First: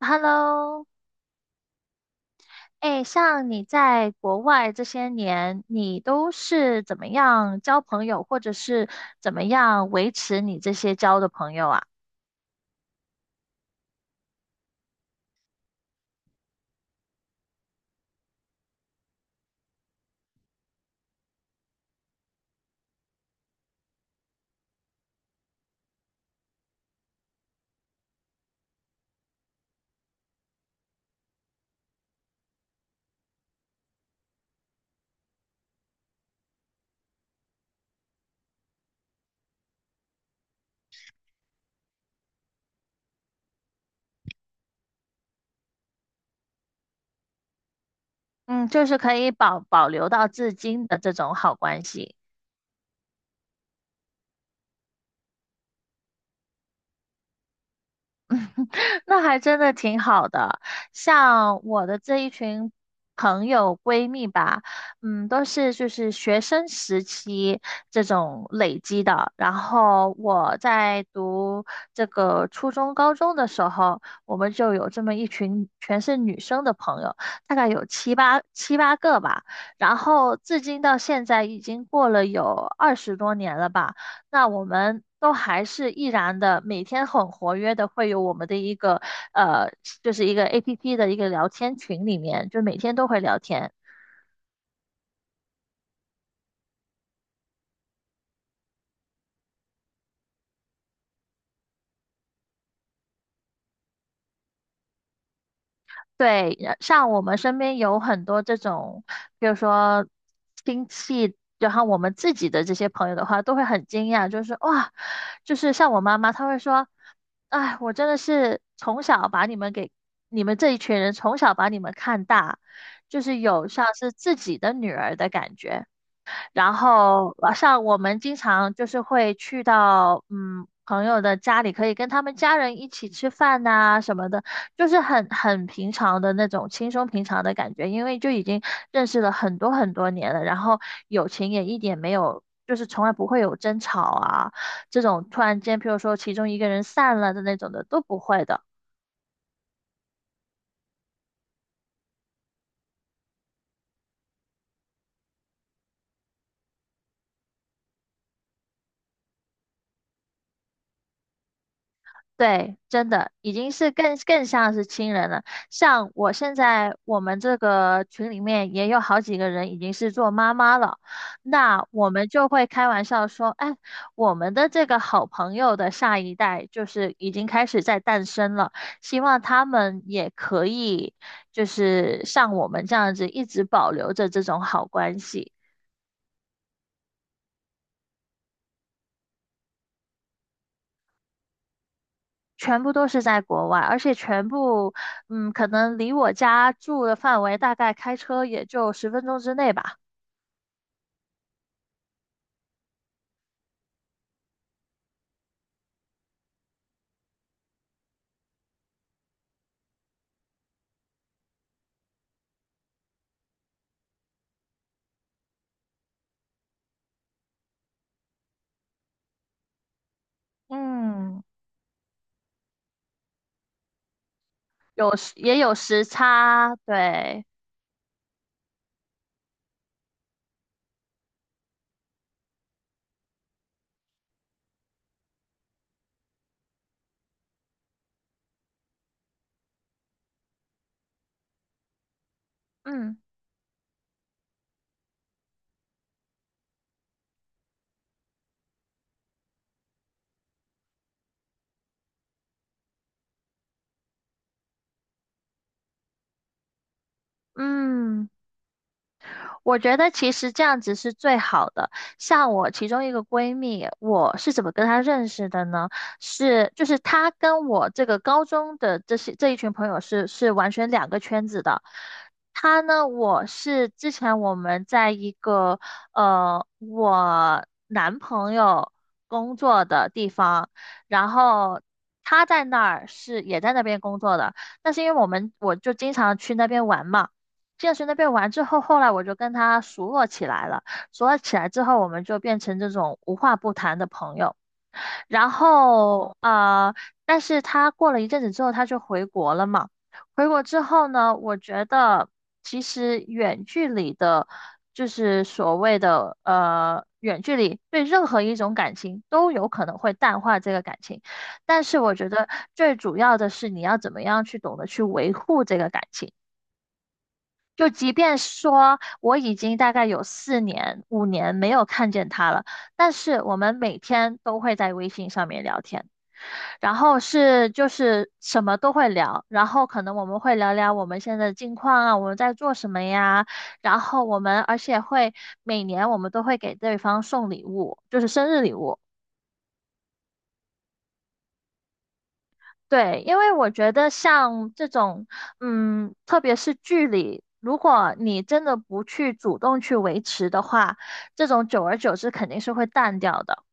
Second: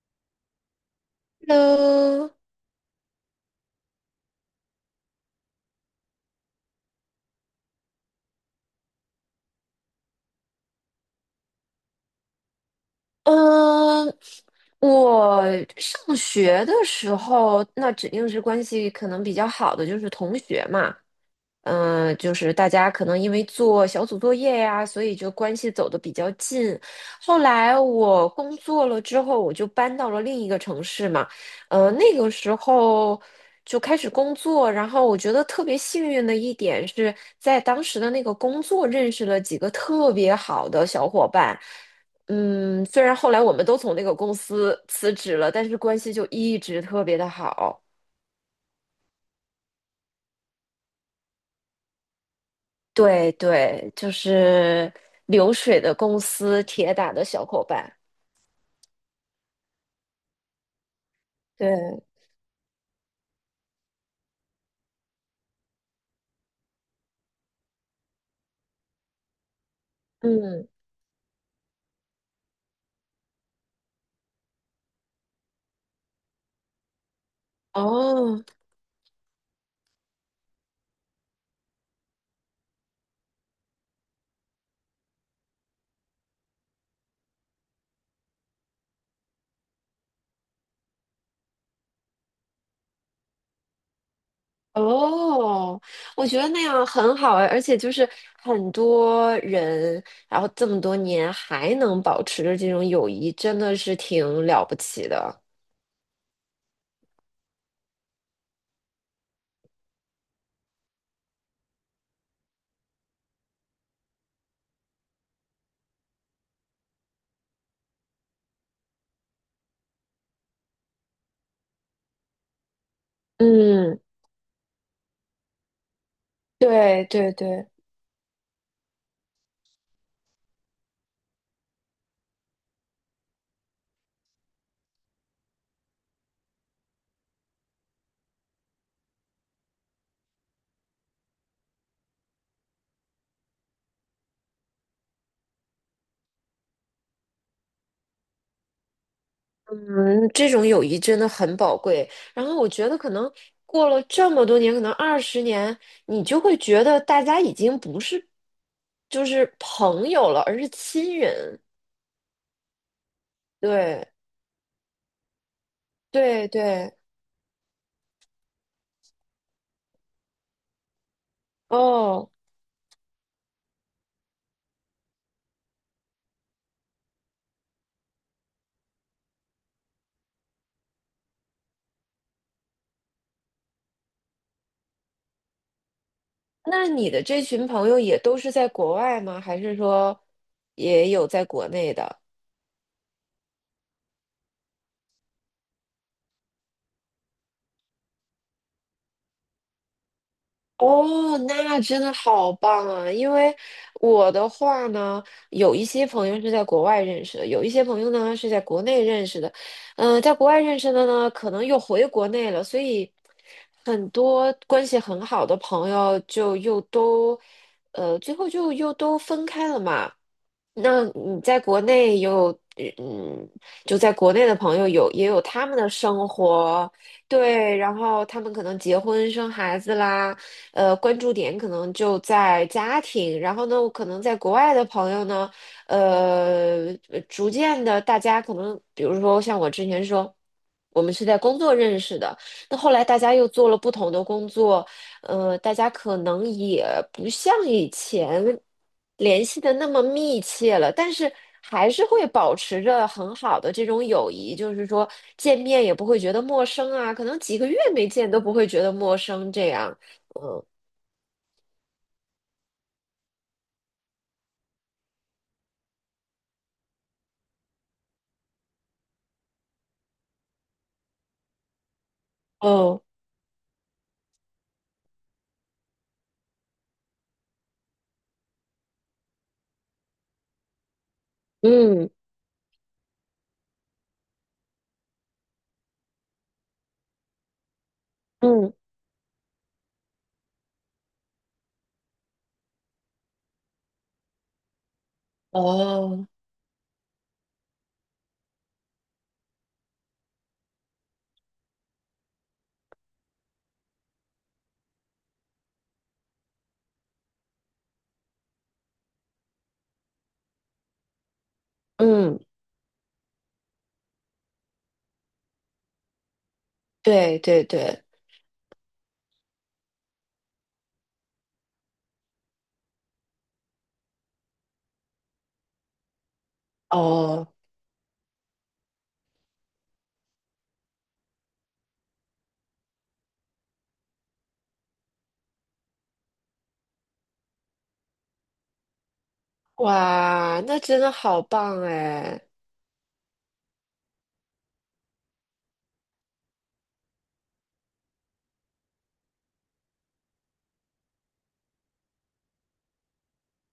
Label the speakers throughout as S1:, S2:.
S1: Hello，
S2: h e l
S1: 哎，像你在国外这些年，你都是怎么样交朋友，或者是怎么样维持你这些交的朋友啊？
S2: 嗯，呃我上学的时候，那指定是关系可能比较好的，就是同学嘛。就是大家可能因为做小组作业呀，所以就关系走得比较近。后来我工作了之后，我就搬到了另一个城市嘛，那个时候就开始工作，然后我觉得特别幸运的一点是在当时的那个工作认识了几个特别好的小伙伴。虽然后来我们都从那个公司辞职了，但是关系就一直特别的好。
S1: 嗯，就是可以保留到至今的这种好关系。
S2: 对对，就是流水的公司，铁打的小伙伴。
S1: 那还真的挺好的。像我的
S2: 对，
S1: 这一群朋友闺蜜吧，嗯，都是就是学生时期这种累积的。然后我
S2: 嗯，
S1: 在读这个初中、高中的时候，我们就有这么一群全是女生的朋友，大概有七
S2: 哦
S1: 八七八个吧。然后至今到现在已经过了有二十多年了吧。那我们都还是依然的每天很活跃的，会有我们的一个呃，就是一个 APP 的一个聊天群里面，就每天都会聊天。
S2: 哦，我觉得那样很好哎，而且就是很多人，然后这么多年还能保持着这种友谊，真的是挺了不起的。
S1: 对，像我们身边有很多这种，比如说亲戚，然后我们自己的这些朋友的话，都会很惊讶，就是哇，就是像我妈妈，她会说，哎，我真的是从小把你们给你们这一群人从小把你们看大，就是有像
S2: 嗯，
S1: 是自己的女儿的感觉。然
S2: 对对
S1: 后晚
S2: 对。
S1: 上我们经常就是会去到嗯朋友的家里，可以跟他们家人一起吃饭呐、什么的，就是很平常的那种轻松平常的感觉，因为就已经认识了很多很多年了，然后友情也一点没有。就是从来不会有争吵啊，这种突然间，譬如说其中一个人散了的那种的都不会的。
S2: 嗯，这种友谊真的很宝贵。然后我觉得，可能过了这么多年，可能20年，你就会觉得大家已经不是就是朋友了，而是亲人。
S1: 对，真的已经是
S2: 对，
S1: 更像是亲人了。像我
S2: 对，
S1: 现在
S2: 对。
S1: 我们这个群里面也有好几个人已经是做妈妈了，那我们
S2: 哦，
S1: 就会开玩笑说，哎，我们的这个好朋友的下一代就是已经开始在诞生了，希望他们也可以就是像我们这样子一直保留着这种好关系。
S2: 那你的这群朋友也都是在国外吗？还是说也有在国内的？
S1: 全部都是在国外，而且全部，嗯，可能离我家住的范围大概开车也就十分钟之内吧，
S2: 哦，那真的好棒啊！因为我的话呢，有一些朋友是在国外认识的，有一些朋友呢是在国内认识的。在国外认识的呢，可能又回国内了，所以很多关系很好的朋友就又都，最后就又都分开了嘛。那你
S1: 嗯。
S2: 在国内有，嗯，就在国内的朋友有
S1: 有
S2: 也
S1: 时
S2: 有
S1: 也
S2: 他
S1: 有
S2: 们的
S1: 时
S2: 生
S1: 差，
S2: 活，
S1: 对，
S2: 对，然后他们可能结婚生孩子啦，关注点可能就在家庭。然后呢，我可能在国外的朋友呢，逐渐的，大家可能，比如说像我之前说，我们是在工作认识的，那后来
S1: 嗯
S2: 大家又做了不同的工作，大家可能也不像以前联系的那么密切了，但是还是会保持着很好的这种友谊，就是说见面也不会觉得陌生啊，可能几个月没
S1: 嗯。
S2: 见都不会觉得陌生这
S1: 我觉
S2: 样。
S1: 得其实这样子是最好的。像我其中一个闺蜜，我是怎么跟她认识的呢？是就是她跟我这个高中的这些这一群朋友是完全两个圈子的。她
S2: 哦，
S1: 呢，我是之前我们在一个我男朋友工作的地方，然后
S2: 嗯
S1: 她在那儿是也在那边工作的，但是因为我就经常去那边玩嘛。健身那边玩之
S2: 嗯
S1: 后，后来我就跟他熟络起来了。熟络起来之后，我们就变成这种无话不谈的朋友。然
S2: 哦，
S1: 后但是他过了一阵子之后，他就回国了嘛。回国之后呢，我觉得其实远距离的，就是所谓的远距离，对任何一种感情都有可能会淡化这个感情。但是我觉
S2: 嗯，
S1: 得最主要的是你要怎么样去懂得去维护这个感情。
S2: 对对
S1: 就
S2: 对，
S1: 即便说我已经大概有四年、五年没有看见他了，但是我们每天都会在微信上面聊天，然后
S2: 哦，
S1: 就是什么都会聊，然后可能我们会聊聊我们现在的近况啊，我们在做什么呀，然后我们而且会每年我们都会给对方送礼物，就是生日礼物。
S2: 哇，那真的好棒哎。
S1: 对，因为我觉得像这种，嗯，特别是距离，如果你真的不去主动去维持的话，这种久而久之肯定是会淡掉的。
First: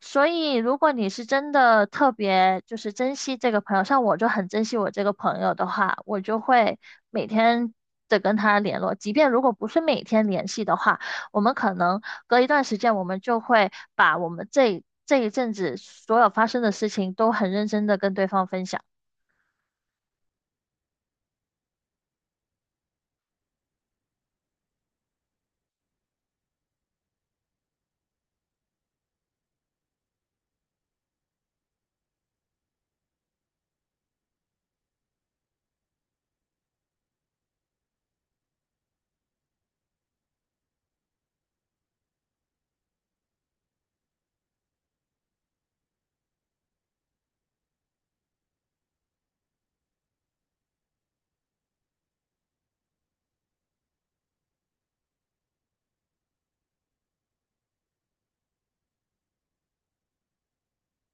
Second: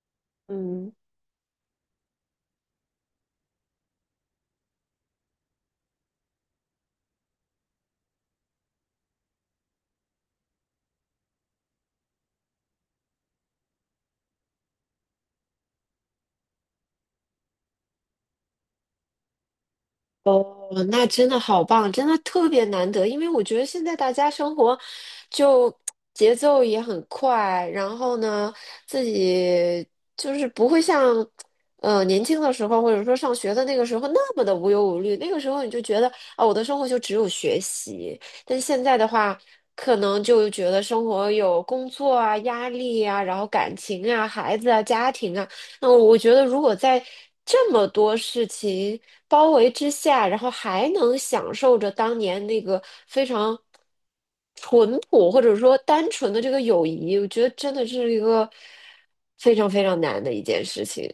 S1: 所以，如
S2: 嗯。
S1: 果你是真的特别就是珍惜这个朋友，像我就很珍惜我这个朋友的话，我就会每天的跟他联络，即便如果不是每天联系的话，我们可能隔一段时间，我们就会把我们这一阵子所有发生的事情都很认真的跟对方分享。
S2: 哦，那真的好棒，真的特别难得，因为我觉得现在大家生活就节奏也很快，然后呢，自己就是不会像年轻的时候，或者说上学的那个时候那么的无忧无虑。那个时候你就觉得啊，我的生活就只有学习，但现在的话，可能就觉得生活有工作啊、压力啊，然后感情啊、孩子啊、家庭啊。那我觉得，如果在这么多事情包围之下，然后还能享受着当年那个非常淳朴或者说单纯的这个友谊，我觉得真的是一个非常非常难的一件事情，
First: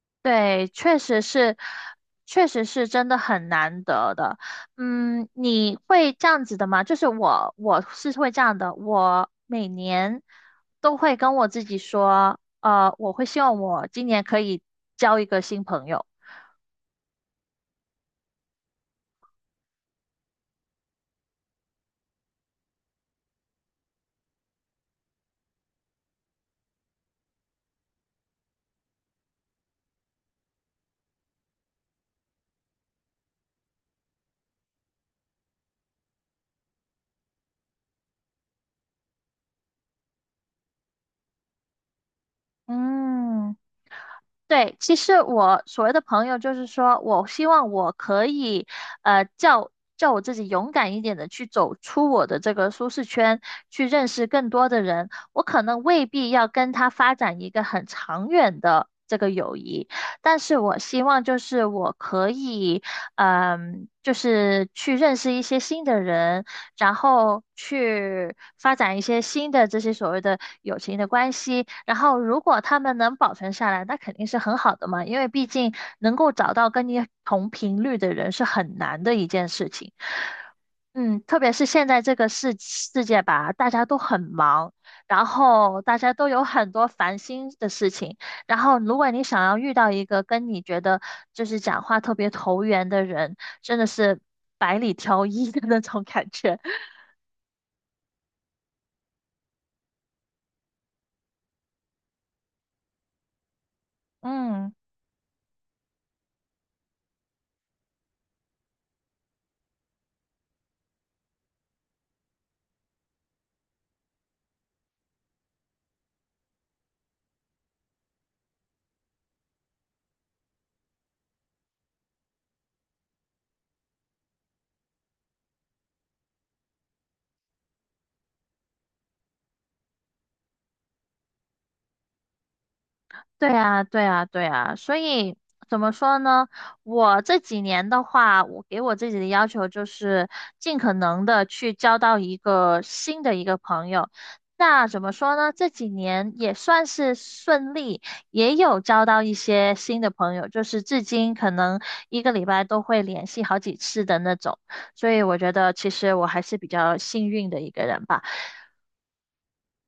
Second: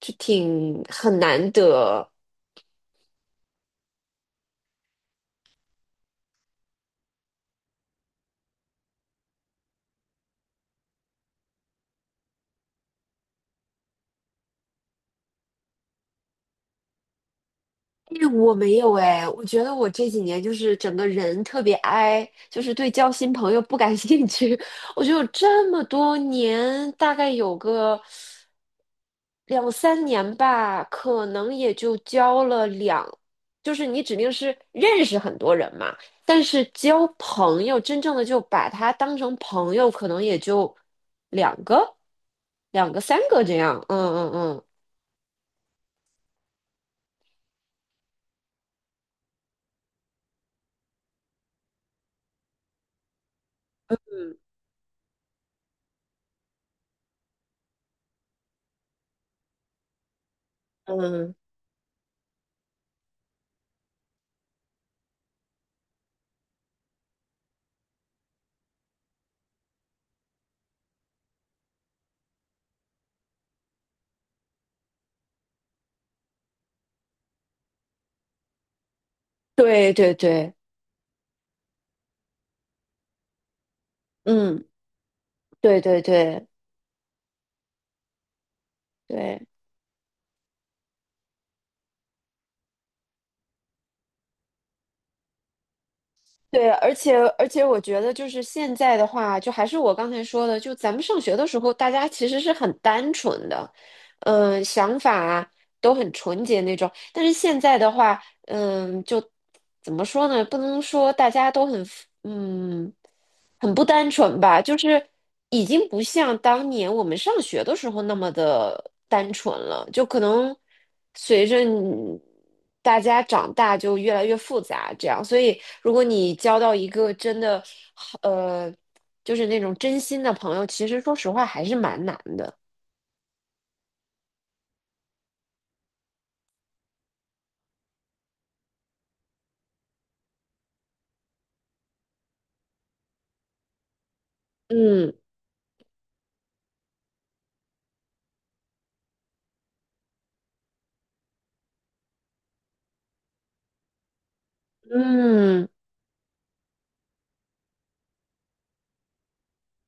S2: 就
S1: 对，
S2: 挺
S1: 确
S2: 很
S1: 实
S2: 难
S1: 是，
S2: 得。
S1: 确实是真的很难得的。嗯，你会这样子的吗？我是会这样的。我每年都会跟我自己说，我会希望我今年可以交一个新朋友。
S2: 因为我没有哎，我觉得我这几年就是整个人特别 i,就是对交新朋友不感兴趣。我觉得我这么多年，大概有个两三年吧，可能也就交了两，就是你指定是认识很多人嘛，但是交朋友，真正的就把他当成朋友，可能也就两个、两个、三个
S1: 嗯。
S2: 这样。嗯嗯
S1: 对，其实我所谓的朋友，就是说我希望我可以，呃，叫叫我自己勇敢一点的去走出我的这个舒适圈，去认识更多的人。我可能未必要跟他发展一个很长远的这个友谊，但是我
S2: 嗯，
S1: 希望
S2: 嗯，
S1: 就是我可以，嗯，就是去认识一些新的人，然后去发展一些新的这些所谓的友情的关系。然后，如果他们能保存下来，那肯定是很好的嘛，因为毕竟能够找到跟你同频率的人是很难的一件事情。
S2: 对对对，
S1: 嗯，特别是现在这个世界吧，大家都很
S2: 嗯，
S1: 忙，然
S2: 对
S1: 后大
S2: 对
S1: 家都有
S2: 对
S1: 很多烦心的事情，然后，如果你想
S2: 对。
S1: 要遇到一个跟你觉得就是讲话特别投缘的人，真的是百里挑一的那种感觉。
S2: 对，而 且而且，我觉得就是现在的话，就还是我刚才说的，就咱们上学的时候，大家其实是很单纯的，
S1: 嗯。
S2: 想法啊都很纯洁那种。但是现在的话，就怎么说呢？不能说大家都嗯很不单纯吧，就是已经不像当年我们上学的时候那么的单纯了，就可能随着你大家长大就越来越复杂，这样。所以，如果你交到一个真的好，就是那种真心的朋友，其实说实话还是蛮难的。
S1: 对啊，对啊，对啊，所以怎么说呢？我这几年的话，我给我自己的要求就是尽可能的去交到一个新的一个朋友。那怎么
S2: 嗯
S1: 说呢？这几年也算是顺利，也有交到一些新的朋友，就是至今可能一个礼拜都会联系好几次的那种。所以我觉
S2: 嗯。
S1: 得其实我还是比较幸运的一个人吧。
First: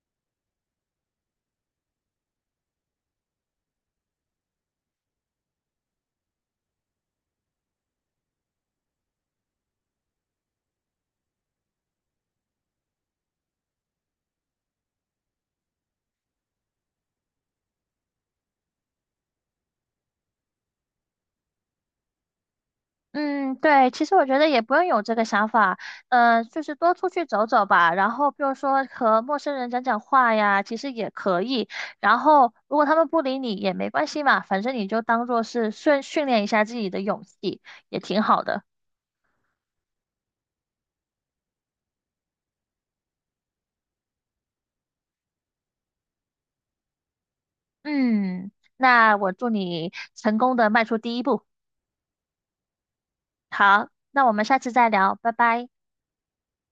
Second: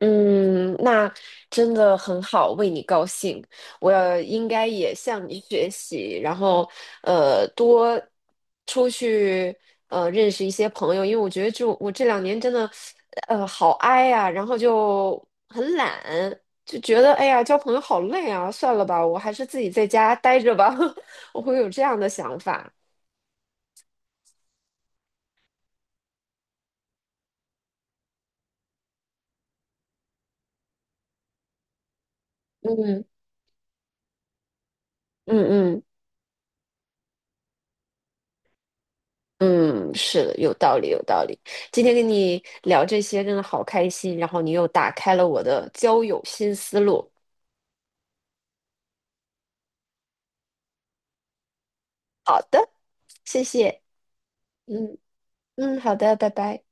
S2: 嗯，那真的很好，为你高兴。我应该也向你学习，然后多出去认识一些朋友，因为我觉得就我这2年真的好 i 呀、然后就很懒，就觉得哎呀交朋友好累啊，算了吧，我还是自己在家待着吧，我会有这样的想法。
S1: 嗯，对，其实我觉得也不用有这个想法，就是多出去走走吧，然后比如说和陌生人讲讲话呀，其实也可以。然后如果他
S2: 嗯
S1: 们不理你也没关系嘛，反正你就当做是
S2: 嗯嗯。
S1: 训练一下自己的勇气，也挺好的。
S2: 嗯，是的，有道理，有道理。今天跟你聊这些真的好开心，然后你又打开了我的交友新思路，
S1: 嗯，那我祝你成功的迈出第一步。
S2: 谢谢。
S1: 好，那我们下次再
S2: 嗯
S1: 聊，拜拜。
S2: 嗯，好的，拜拜。